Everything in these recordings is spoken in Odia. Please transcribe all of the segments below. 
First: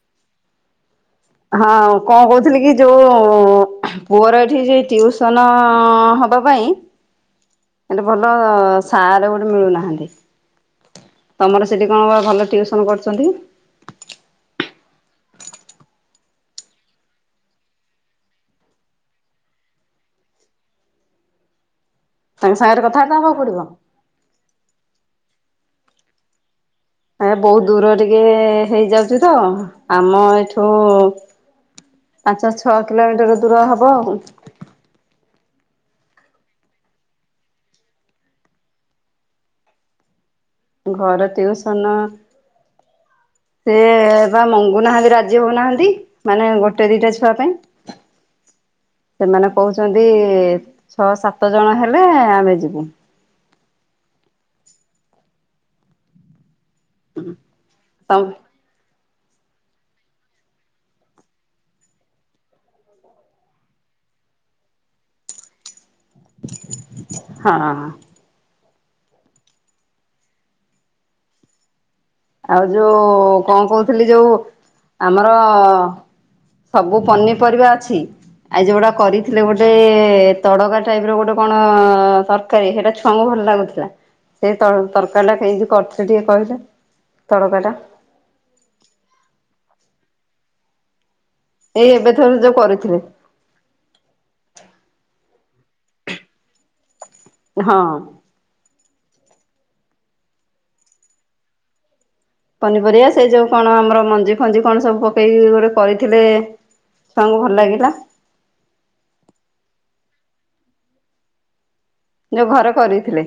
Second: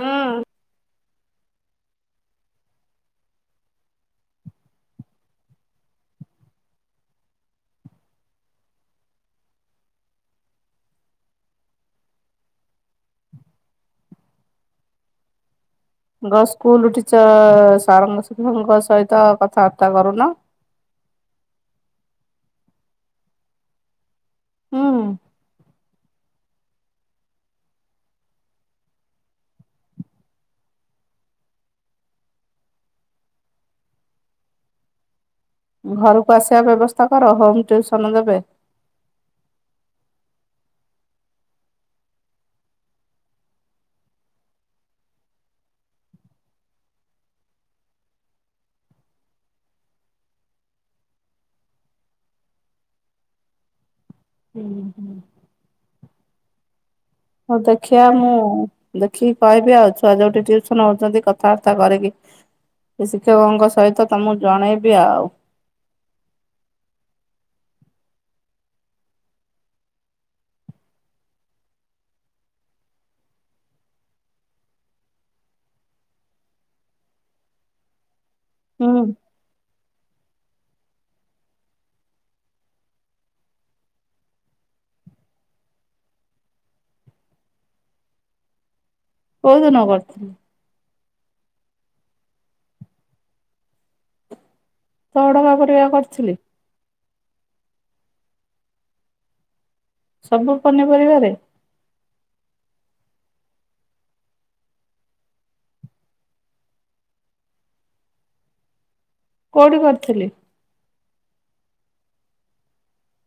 ହୁଁ ହଁ କଣ କହୁଥିଲି କି ଯୋଉ ପୁଅର ଏଠି ଯ ଟିଉସନ ହ ହବା ପାଇଁ। [inaudible] ଏଟେ ଭଲ ସାର ଗୋଟେ ମିଳୁନାହାନ୍ତି। ତମର ସେଠି କଣ ଭଲ ଟିୁସନ କରୁଛନ୍ତି। ସ୍କୁଲ ଟିଚର ସାରଙ୍ଗ ଶିକଷଙ୍କ ସହିତ କଥାବାର୍ତ୍ତା କରୁନ। ତାଙ୍କ ସାଙ୍ଗରେ କଥାଟା ହେବାକୁ ପଡିବ? ହୁଁ। ଏ ବହୁତ ଦୂର ଟିକେ ହେଇଯାଉଛୁ ତ ଆମ ଏଇଠୁ ପାଞ୍ଚ ଛଅ କିଲୋମିଟର ଦୂର ହେବ ଆଉ। ଘରକୁ ଆସିବା ବ୍ୟବସ୍ଥା କର ହୋମ ଟ୍ୟୁସନ ଦେବେ। ଘର ଟିଉସନ ସେ ବା ମଙ୍ଗୁନାହାନ୍ତି ରାଜି ହଉନାହାନ୍ତି ମାନେ ଗୋଟେ ଦିଟା ଛୁଆ ପାଇଁ। [inaudible] ସେମାନେ କହୁଛନ୍ତି ଛଅ ସାତ ଜଣ ହେଲେ ଆମେ ଯିବୁ। ହୁଁ ହୁଁ [inaudible] ହଉ ଦେଖିବା ତମ ମୁଁ। ଦେଖିକି କହିବି ଆଉ ଛୁଆ ଯୋଉଠି ଉସନ ହଉଛନ୍ତି କଥାବାର୍ତ୍ତା କରିକି ସେ ଶିକ୍ଷକଙ୍କ ସହିତ ତ ମୁକୁ ଜଣେଇବି ଆଉ। ହଁ। ଆଉ ଯୋଉ କଣ କହୁଥିଲି ଯୋଉ ଆମର। ସବୁ ପନିପରିବା ଅଛି ଆ ଯୋଉଗଟା ହୁଁ। କରିଥିଲେ ଗୋଟେ। ତଡକା ଟାଇପ ର ଗୋଟେ କଣ ତରକାରୀ ସେଇଟା ଛୁଆଙ୍କୁ ଭଲ ଲାଗୁଥିଲା। ସେଇ ତରକାରୀ ଟା କେମତି କରିଥିଲେ ଟିକେ କହିଲେ। ତଳକଟା। କୋଉ ଦିନ କରିଥିଲି? ଏଇ ଏବେଥର ଯୋଉ କରିଥିଲେ? ଶହ ଟଙ୍କା ପରିବା କରିଥିଲି! ହଁ। ସବୁ ପନିପରିବାରେ। ପନିପରିବା ସେଇ ଯୋଉ କଣ ଆମର ମଞ୍ଜି ଫଞ୍ଜି କଣ ସବୁ ପକେଇକି ଗୋଟେ କରିଥିଲେ ସାଙ୍କୁ ଭଲ ଲାଗିଲା। କୋଉଠି କରିଥିଲି? ଯୋଉ ଘରେ କରିଥିଲେ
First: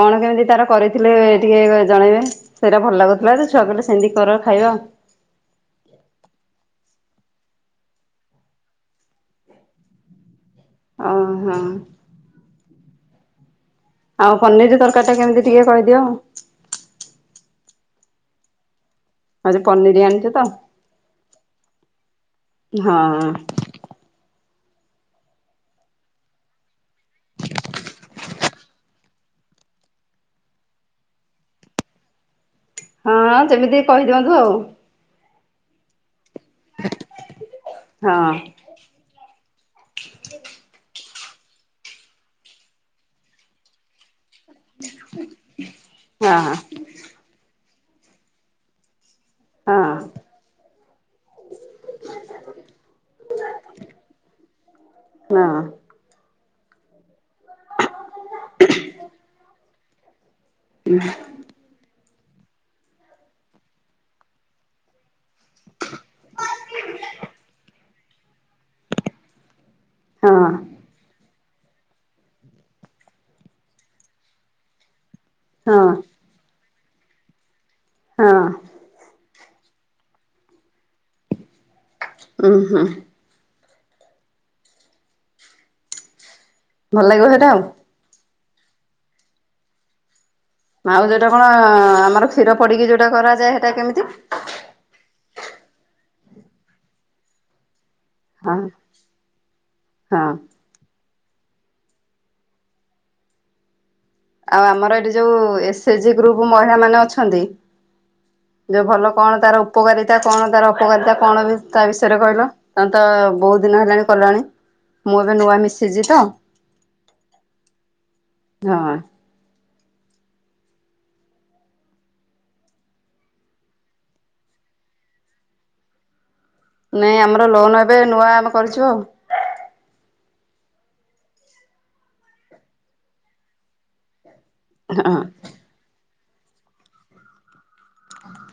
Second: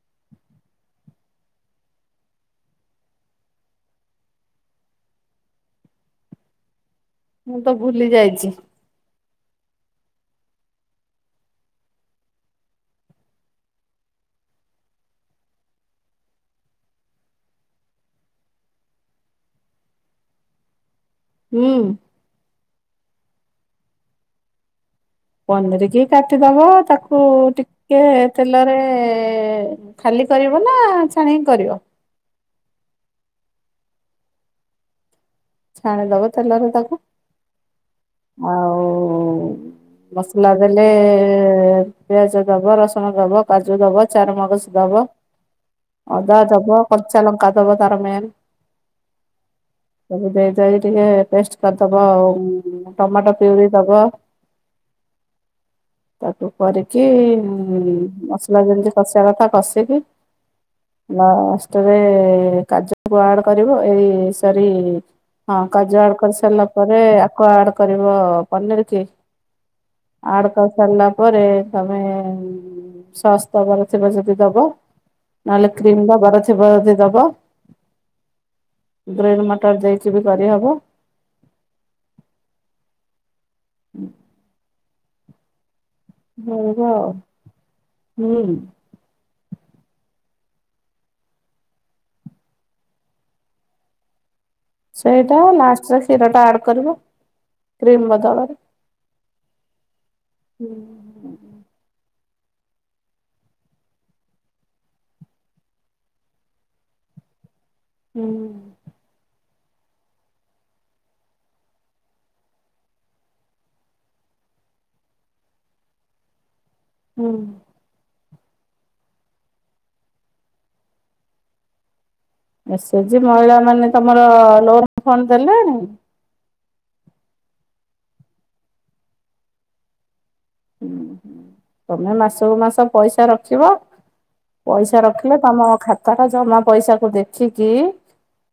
କଣ କେମିତି ତାର କରିଥିଲେ ଟିକେ ଜଣେଇବେ। ସେଇଟା ଭଲ ଲାଗୁଥିଲା ଯେ ଛୁଆ ବିଲଲେ ସେମିତି କର ଖାଇବା। ମୁଁ ତ ଭୁଲି ଯାଇଛି। ଓହୋ। ଆଉ ପନିର ତରକାରୀ ଟା କେମିତି ଟିକେ କହିଦିଅଉ। ଆଉ ସେ ପନିର ଆଣିଛ ତ। ହୁଁ। ହଁ। ପନିରିକି କାଟିଦବ ତାକୁ ଟିକେ ତେଲରେ। ଖାଲି କରିବ ନା ଛାଣିକି କରିବ ହଁ ସେମିତି କହିଦିଅନ୍ତୁ ଆଉ ଛାଣିଦବ ତେଲରେ ତାକୁ ହଁ ଆଉ ମସଲା ଦେଲେ ପିଆଜ ଦବ ରସୁଣ ଦବ କାଜୁ ଦବ ଚାରମଗ। ଦେବ ହଁ ଅଦା ଦେବ କରଚା ଲଙ୍କା ଦେବ ତାରମେ। ହଁ ସବ ଦେଇଦ ଟିକେ ପେଷ୍ଟ କରିଦବ ଆଉ ଟମାଟୋ ପିଉରି ଦବ। [inaudible] ହଁ। ତାକୁ କରିକି ମସଲା ଯେମିତି କଷିବା କଥା କଷିକି। ଲଷ୍ଟରେ କାଜ କୁଆଡ କରିବ ଏଇ ସରି। ହଁ କାଜୁ ଆଡ୍ କରି ସାରିଲା ପରେ ଆକୁ ଆଡ କରିବ ପନିର କି। ହଁ ଆଡ଼କାସରଲାା ପରେରେ ତମେ ସସ୍ ଦବାର ଥିବ ଯଦି ଦବ ନହେଲେ ହଁ। କ୍ରିମ ଦବାର। ସେ ବଦ ଦବ। ହଁ। ଗ୍ରନ୍ ମଟର ଦେଇକି ବି କରିହବ। ଓ ହୋ। ହୁଁ। ହଗ ଭଲ ଲାଗିବ ସେଇଟା ଆଉ। ହୁଁ। ମାଉ ଯୋଉଟା କଣ ଆମର କ୍ଷୀର ପଡିକି ଯୋଉଟା କରାଯାଏ ସେଟା କେମିତି ସେଇଟାଷ୍ଟରେ କ୍ଷୀର ଟା ଆଡ କରିବ କ୍ରିମ ବ। ହଁ ଳରେ ହଁ। ହୁଁ। ଆଉ ଆମର ଏଠି ଯୋଉ ଏସେଏଚଜି ଗ୍ରୁପ ମହିଳା ମାନେ ଅଛନ୍ତି ହୁଁ। ଯୋଉ ଭଲ କଣ ତାର ଉପକାରିତା କଣ ତାର ଅ ପକାରିତା କଣ ବି ତା ବିଷୟରେ କହିଲ। ତମେ ତ ବହୁତ ଦିନ ହେଲାଣି କଲଣି ମୁଁ ଏବେ ନୂଆ ମିଶିଛି ତ। ହୁଁ। ହଁ। ଏସେ ଏଚ୍ ଜି ମହିଳା ମାନେ ତମର ଲୋନ ଫଣ୍ଡ ଦେଲେଣି। ନାଇଁ ଆମର ଲୋନ୍ ଏବେ ନୂଆ ଆମେ କରିଛୁ ଆଉ ହୁଁ ହୁଁ ତମେ ମାସକୁ ମାସ ପଇସା ରଖିବ। ପଇସା ହଁ ରଖିଲେ ତମ ଖାତା ଟା ଜମା ପଇସା କୁ ଦେଖିକି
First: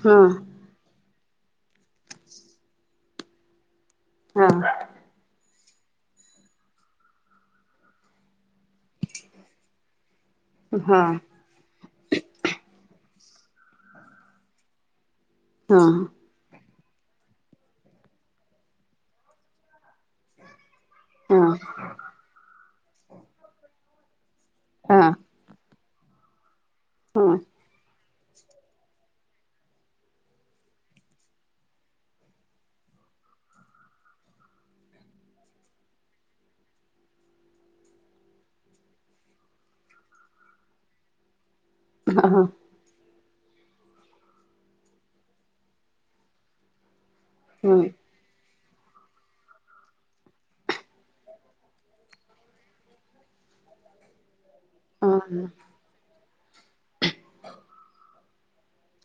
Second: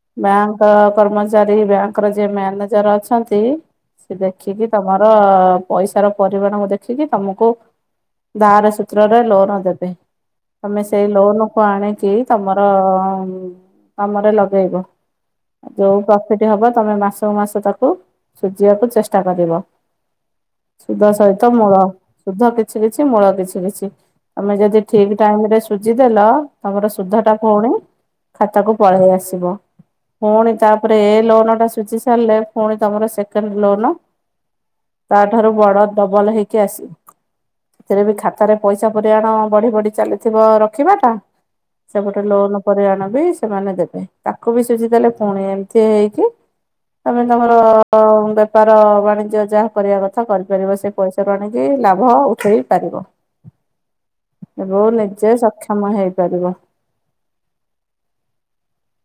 ହଁ ବ୍ୟାଙ୍କକୁ କ କର୍ମଚାରୀ ବ୍ୟାଙ୍କର ଯିଏ ମ୍ୟାନେଜର ଅଛନ୍ତି ସେ ହଁ ଦେଖିକି ତମ। ପର ପଇସାର ପରିମାଣ ମୋତେ। ରଖିକି ତମକୁ ଧାର୍ ସୂତ୍ରରେ ଲୋନ ଦେବେ ତମେ ହଁ ସେଇ ଲୋନ। ପାକୁ ଆଣିକି ତମର କାମରେ ଲଗେଇବ ହଁ ଯୋଉ ହଁ। ସେଠି ହବ ତମେ ମାସକୁ ମାସ ତାକୁ ସୁଝିବାକୁ ଚେଷ୍ଟା କରିବ ସୁଦ ସହ ହଁ ମୂଳ ଶୁଧ କିଛି କିଛି ମୂଳ କିଛି କିଛି ଆମେ ଯଦି ଠିକ ହଁ ଟାଇମ ରେ ସୁଜି ଦେଲ ତମର ସୁଧ ଟା ପୁଣି ଖାତାକୁ ପଳେଇ ଆସିବ। ପୁଣି ତାପରେ ଏ ଲୋନ ଟା ସୁଝି ସାରିଲେ ପୁଣି ତମର ସେକେଣ୍ଡ ଲୋନ। ତା ଠାରୁ ବଡ ଡବଲ ହେଇକି ଆସି ସେଥିରେ ବି ଖାତାରେ ପଇସା ପରିମାଣ ବଢି ବଢି ଚାଲିଥିବ ରଖିବାଟା। ସେପଟେ ହଁ ଲୋନ ପରିମାଣ ବି ସେମାନେ ଦେବେ ତାକୁ ବି ସୁୁଝିଦେଲେ ପୁଣି ଏମିତି ହେଇକି ତମେ ତମର ହଁ। ବେପାର ବାଣିଜ୍ୟ ଯାହା କରିବା କଥା କରିପାରିବ ସେ ପଇସାକୁ ଆଣିକି ଲାଭ ଉଠେଇ ପାରିବ ଏବଂ ନିଜେ ହଁ ସକ୍ଷମ ସମୟ ହେଇପାରିବ।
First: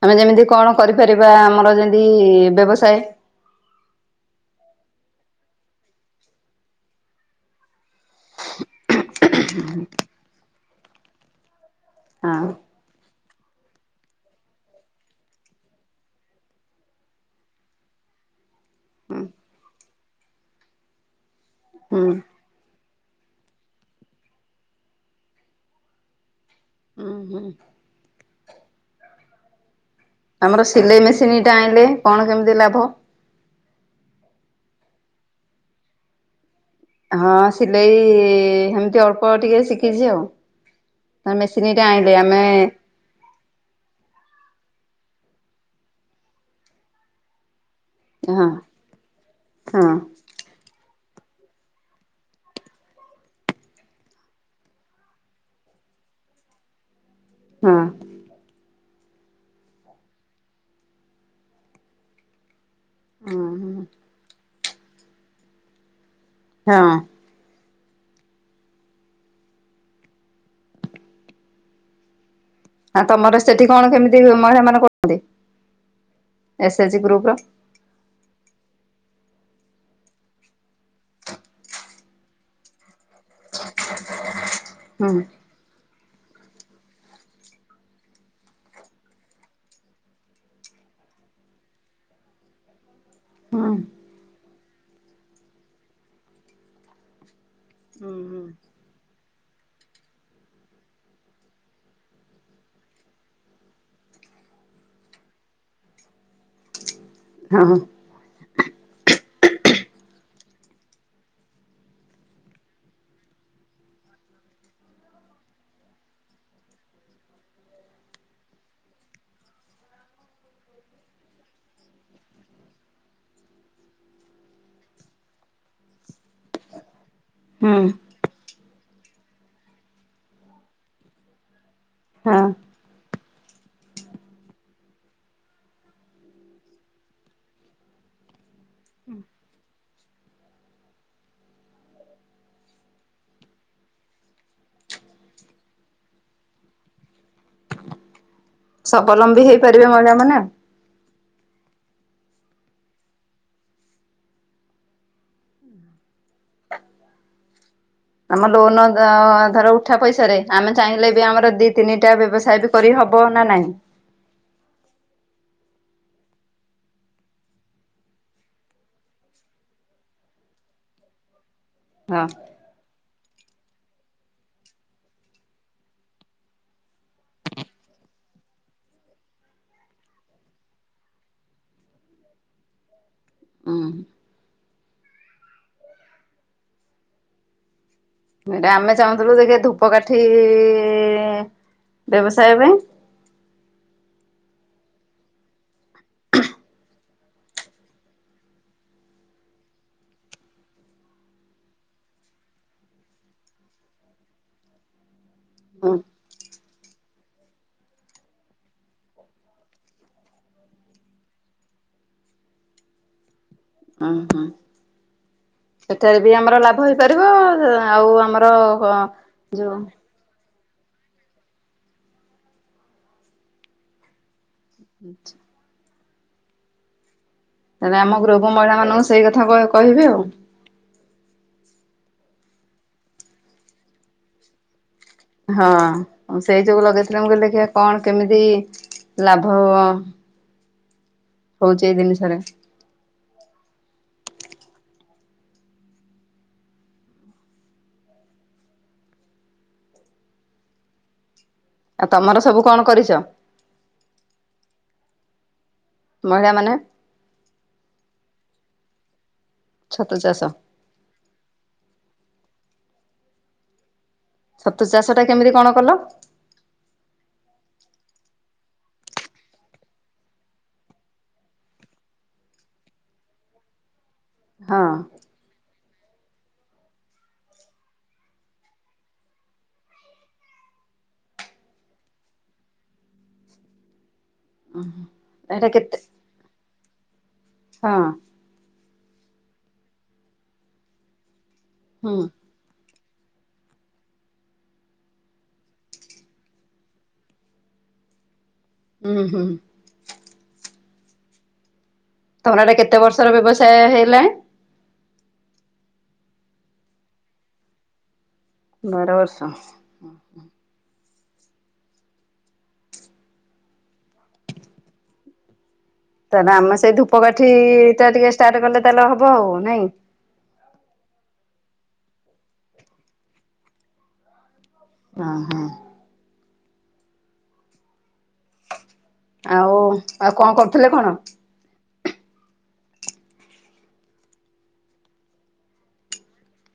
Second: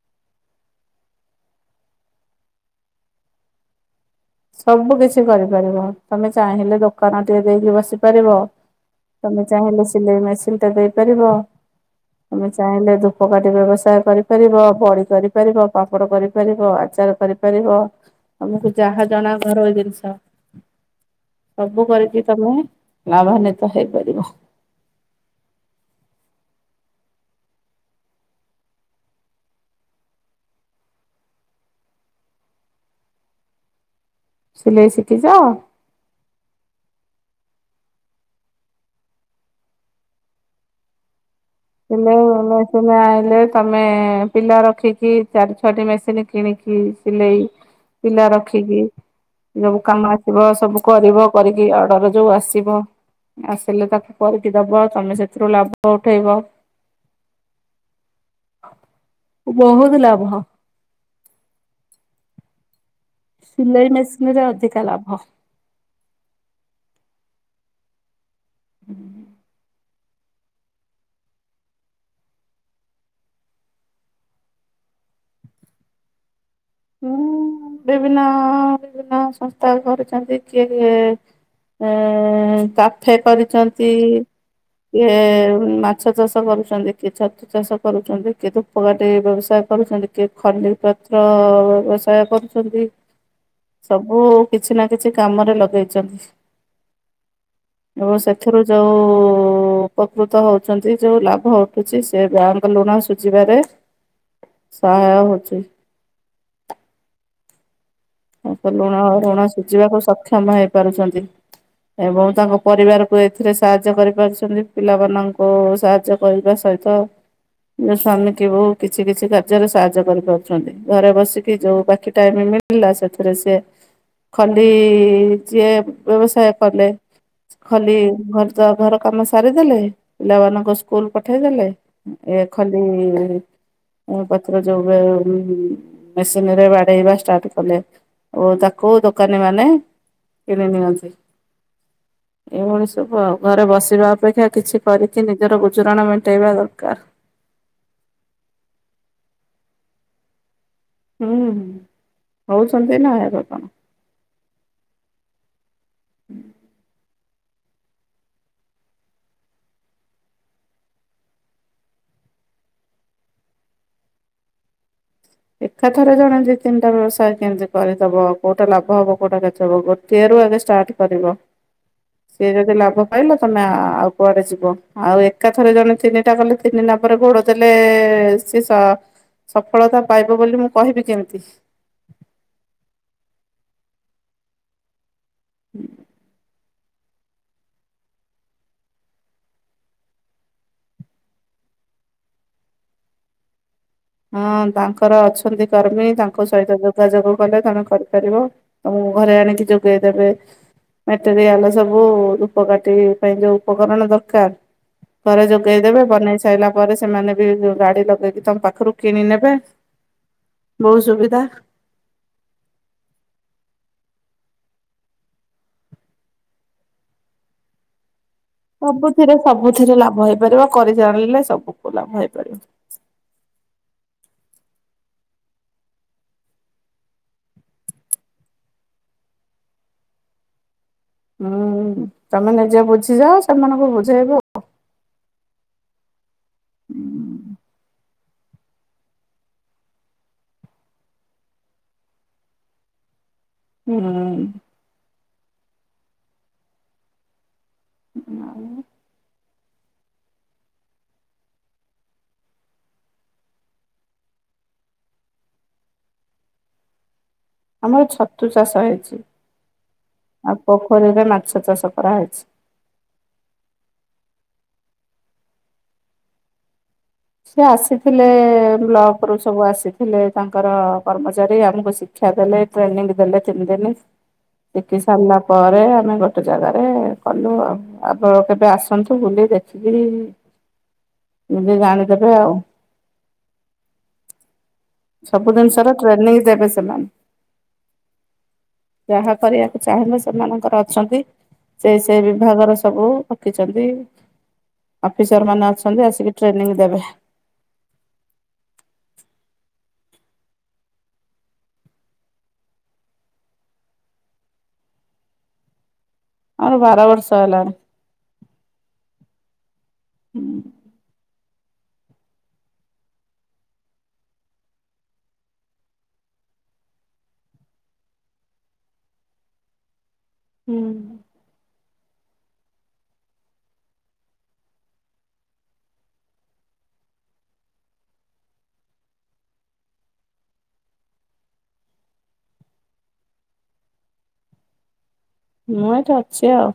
ଆମେ ଯେମିତି କଣ କରିପାରିବା ଆମର ଯେମିତି ବ୍ୟବସାୟ। ସବୁ କିଛି କରିପାରିବ ତମେ ଚାହିଁଲେ ଦୋକାନ ଟିକେ ଦେଇକି ବସି ପାରିବ। ତମେ ଚାହିଁଲେ ସିଲେଇ ମେସିନ୍ ଟା ଦେଇପାରିବ ହଁ ତମେ ଚାହିଁଲେ ଦୁଖ ଧୂପକାଠି ବ୍ୟବସାୟ କରିପାରିବ ବଡି ପାରିପାରିବ ପାମ୍ପଡ଼ କରିପାରିବ ଆଚାର କରିପାରିବ। ତମକୁ ଯାହା ହୁଁ ଜଣା ଘରୋଇ ଜିନିଷ ସବୁ ହୁଁ କରିକି ତମେ ଲାଭନ୍ୱିତ ହେଇପାରିବ। ହୁଁ ହୁଁ ଆମର ସିଲେଇ ମେସିନ୍ ଟା ଆଣିଲେ କଣ କେମିତି ଲାଭ? ସିଲେଇ ଶିଖିଛ। ହଁ ସିଲେଇ ସେମିତି ଅଳ୍ପ ଟିକେ ଶିଖିଛି ଆଉ ନା ମେସିିନିଟା ସ ଆଇଲେ [inaudible] ତମେ ପିଲା ରଖିକି ଚାରି ଛଅଟି ମେସିନି କିଣିକି ସିଲେଇ ପିଲା ହଁ ରଖିକି ସବୁ ହଁ କାମ ଥିବ ସବୁ କରିବ କରିକି ଅର୍ଡର ଯୋଉ ଆସିବ। ଆସିଲେ ତାକୁ କରିକି ଦବ ତମେ ସେଥିରୁ ଲାଭ ଉଠେଇବ। ହଁ ବହୁତୁ ଲାଭ। ସିଲେଇ ମେସିନିରେ ଅଧିକା ଲାଭ। ହଁ ହୁଁ ହ ତମର ସେଠି କଣ କେମିତି ମହିଳା ମାନେ କରୁଛନ୍ତି ଏସେ ଏଚଜି ହୁଁ ଗ୍ରୁପର ବିଭିନ୍ନ ବିଭିନ୍ନ ସଂସ୍ଥା କରିଛନ୍ତି କିଏ? ଉ କାଫେ କରିଛନ୍ତି ଏ ହୁଁ ହୁଁ। ମାଛ ଚାଷ କରୁଛନ୍ତି କିଏ ଛତୁ ଚାଷ କରୁଛନ୍ତି କିଏ ଧୂପକାଠି ବ୍ୟବସାୟ କରୁଛନ୍ତି କିଏ ଖଲି ପତ୍ର ବ୍ୟବସାୟ କରୁଛନ୍ତି ସବୁ। କିଛି ନା କିଛି କାମରେ ଲଗେଇଛନ୍ତି ହଁ ଏବଂ ସେଥିରୁ ଯଉ ଉପକୃତ ହଉଛନ୍ତି ଯୋଉ ଲାଭ ଉଠୁଛି ସେ ବ୍ୟାଙ୍କ ଋଣ ସୁଝିବାରେ ସହାୟ ହଉଛି। ହଁ। ଆ ତ ଲୁଣ ଓ ଋଣ ସୁଝିବାକୁ ସକ୍ଷମ ହେଇପାରୁଛନ୍ତି। ଏବଂ ତାଙ୍କ ପରିବାରକୁ ଏଥିରେ ସାହାଯ୍ୟ କରିପାରୁିଛନ୍ତି ପିଲାମାନଙ୍କୁ ସାହାଯ୍ୟ କରିବା ସହିତ ଯୋଉ ସ୍ୱାମୀ କି ହଉ କିଛି କିଛି କାର୍ଯ୍ୟରେ ସାହାଯ୍ୟ କରିପାରୁଛନ୍ତି ଘରେ ବସିକି ଯେଉଁ ବାକି ଟାଇମ ମିଳ ଇଲା ସେଥିରେ ସେ ଖଲି ଯିଏ ବ୍ୟବସାୟ କଲେ। ଖଲି ଘରଦ୍ବାର କାମ ସାରିଦେଲେ ପିଲାମାନଙ୍କୁ ସ୍କୁଲ ପଠେଇଦେଲେ। ଏ ହଁ ଖଲ ଉମ ଉଁ ପତ୍ର ଯୋଉ ବେଳେ ଉଁ ମେସିନ ରେ ବାଡେଇବା ଷ୍ଟାର୍ଟ କଲେ ଓ ତାକୁ ଦୋକାନୀ ମାନେ କିଣି ନିଅନ୍ତି। ଏଇଭଳି ସବୁ ଆଉ ଘରେ ବସିବା ଅପେକ୍ଷା କିଛି କରିକି ନିଜର ଗୁଜୁରାଣ ମେଣ୍ଟେଇବା ଦରକାର। ସ୍ୱବଲମ୍ବୀ ହେଇପାରିବେ ମହିଳା ମାନେ। ହୁଁ ହଉଛନ୍ତି ନା ହେବେ କଣ। [inaudible] ଆମ ଲୋନ ଅ ଧର ଉଠା ପଇସା ରେ ଆମେ ଚାହିଁଲେ ବି ଆମର ଦିଇ ତିନିଟା ବ୍ୟବସାୟ ଦୁ କରି ହବ ନା ନାହିଁ। ଏକାଥରେ ଜଣେ ଦିଇ ତିନିଟା ବ୍ୟବସାୟ କେମିତି କରିଦେବ କୋଉଟା ଲାଭ ହବ କୋଉଟା କ୍ଷତୀ ହବ ଗୋଟିଏରୁ ଆଗେ ଷ୍ଟାର୍ଟ କରିବ। ହଁ। ସେ ଯଦି ଲାଭ ପାଇଲ ତମେ ଆଉ କୁଆଡେ ଯିବ ଆଉ ଏକା ଥରେ ଜଣେ ତିନିଟା କଲେ ତିନି ନାବରେ ଗୋଡ଼ ଦେଲେ ସିଏ ସ ସଫଳତା ପାଇବ ବୋଲି ମୁଁ କହିବି କେମିତି। ଉଁ ହୁଁ। [unintelligible] ଏଟା ଆମେ ଚାହୁଁଥିଲୁ ଯେ କି ଧୂପକାଠିଈ ଈ ବ୍ୟବସାୟ ପାଇଁ। ହଁ ତାଙ୍କର ଅଛନ୍ତି କର୍ମୀ ତାଙ୍କ ସହିତ ଯୋଗାଯୋଗ କଲେ ତମେ କରିପାରିବ। ତମକୁ ଘରେ ଆଣିକି ଯୋଗେଇ ଦେବେ। ମେଟେରିଆଲ ସବୁ ଧୂପକାଠି ପାଇଁ ଯୋଉ ଉପକରଣ ଦରକାର ଘରେ ହୁଁ ଯୋଗେଇଦବେ ବନେଇ ସାଇଲା ପରେ ସେମାନେ ବି ଗ ଗାଡି ଲଗେଇକି ତମ ପାଖରୁ କିଣି ନେବେ, ବହୁତ ସୁବିଧା। ଉଁ ହୁଁ। ସେଥେରେ ବି ଆମର ଲାଭ ହେଇପାରିବ ଆଉ ଆମର ସବୁଥିରେ ଯୋଉ ସବୁଥିରେ ଲାଭ ହେଇପାରିବ କରି ଜାଣିଲେ ସବୁକୁ ଲାଭ ହେଇପାରିବ। [inaudible] ତାହେଲେ ଆମ ଗ୍ରୁପ ମହିଳା ମାନଙ୍କୁ ସେଇ କଥା କହିବେ ଆଉ। ଉଁ ତମେ ନିଜେ ବୁଝିଯାଅ ସେମାନଙ୍କୁ ବୁଝେଇବ। ହଁ ମୁଁ ସେଇ ଯୋଗୁ ଲଗେଇଥିଲି ମୁଁ କହିଲି ଦେଖିବା କଣ କେମିତି ଲାଭ ହଉଛି ଏଇ ଜିନିଷରେ। ଉଁ ହୁଁ। [unintelligible] ଆଉ ତମର ସବୁ କଣ କରିଛ? ମହିଳା ମାନେ। ଆମର ଛତୁ ଚାଷ ହେଇଛି। ଛତୁ ଚାଷ। ଆଉ ପୋଖରୀରେ ମାଛ ଚାଷ କରାହେଇଛି। ଛତୁ ଚାଷ ଟା କେମିତି କଣ କଲ? ସିଏ ଆସିଥିଲେ ବ୍ଲକ ରୁ ସବୁ ଆସିଥିଲେ ତାଙ୍କର କର୍ମଚାରୀ ଆମକୁ ଶି ଶିକ୍ଷା ଦେଲେ, ଟ୍ରେନିଂ ଦେଲେ ତିନି ଦିନି ହଁ ଶିଖି ସାରିଲା ପରେ ଆମେ ଗୋଟେ ଜାଗାରେ କଲୁ ଆଉ। ଆପଣ କେବେ ଆସନ୍ତୁ ବୁଲି ଦେଖିକିରି ନିଜେ ଜାଣିଦେବେ ଆଉ। ଉ ହୁଁ। ସବୁ ଜିନିଷ ର ଟ୍ରେନିଂ ଦେବେ ସେମାନେ। ହଁ। ଯାହା କରିବାକୁ ଚାହିଁଲେ ସେମାନଙ୍କର ଅଛନ୍ତି। ସେ ସେ ହୁଁ ବିଭାଗର ସବୁ ରଖିଛନ୍ତି, ଅଫିସର ମାନେ ଅଛନ୍ତି ଆସିକି ଟ୍ରେନିଂ ଦେବେ। ହଁ ହଁ। ତମର ଏଟା କେତେ ବର୍ଷର ବ୍ୟବସାୟ ହେଲାଣି? ଆମର ବାର ବର୍ଷ ହେଲାଣି। ବାର ବର୍ଷ। ହୁଁ। ତାହେଲେ ଆମେ ସେଇ ଧୂପକାଠି ଟା ଟିକେ ଷ୍ଟାର୍ଟ କଲେ ତାହେଲେ ହବ ଆଉ ନାଇଁ? ହୁଁ। ହଁ ହଁ। ଆଉ ଆଉ କଣ କରୁଥିଲେ କଣ? ମୁଁ ଏଇଠି ଅଛି ଆଉ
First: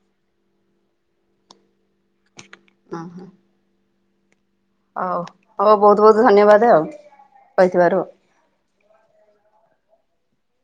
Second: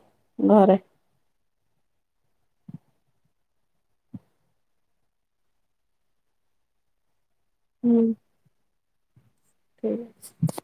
ଘରେ। ହଁ ହଁ। ହଉ ହଉ ବହୁତ ବହୁତ ଧନ୍ୟବାଦ ଆଉ କହିଥିବାରୁ। ହୁଁ ଠିକ୍ ଅଛି।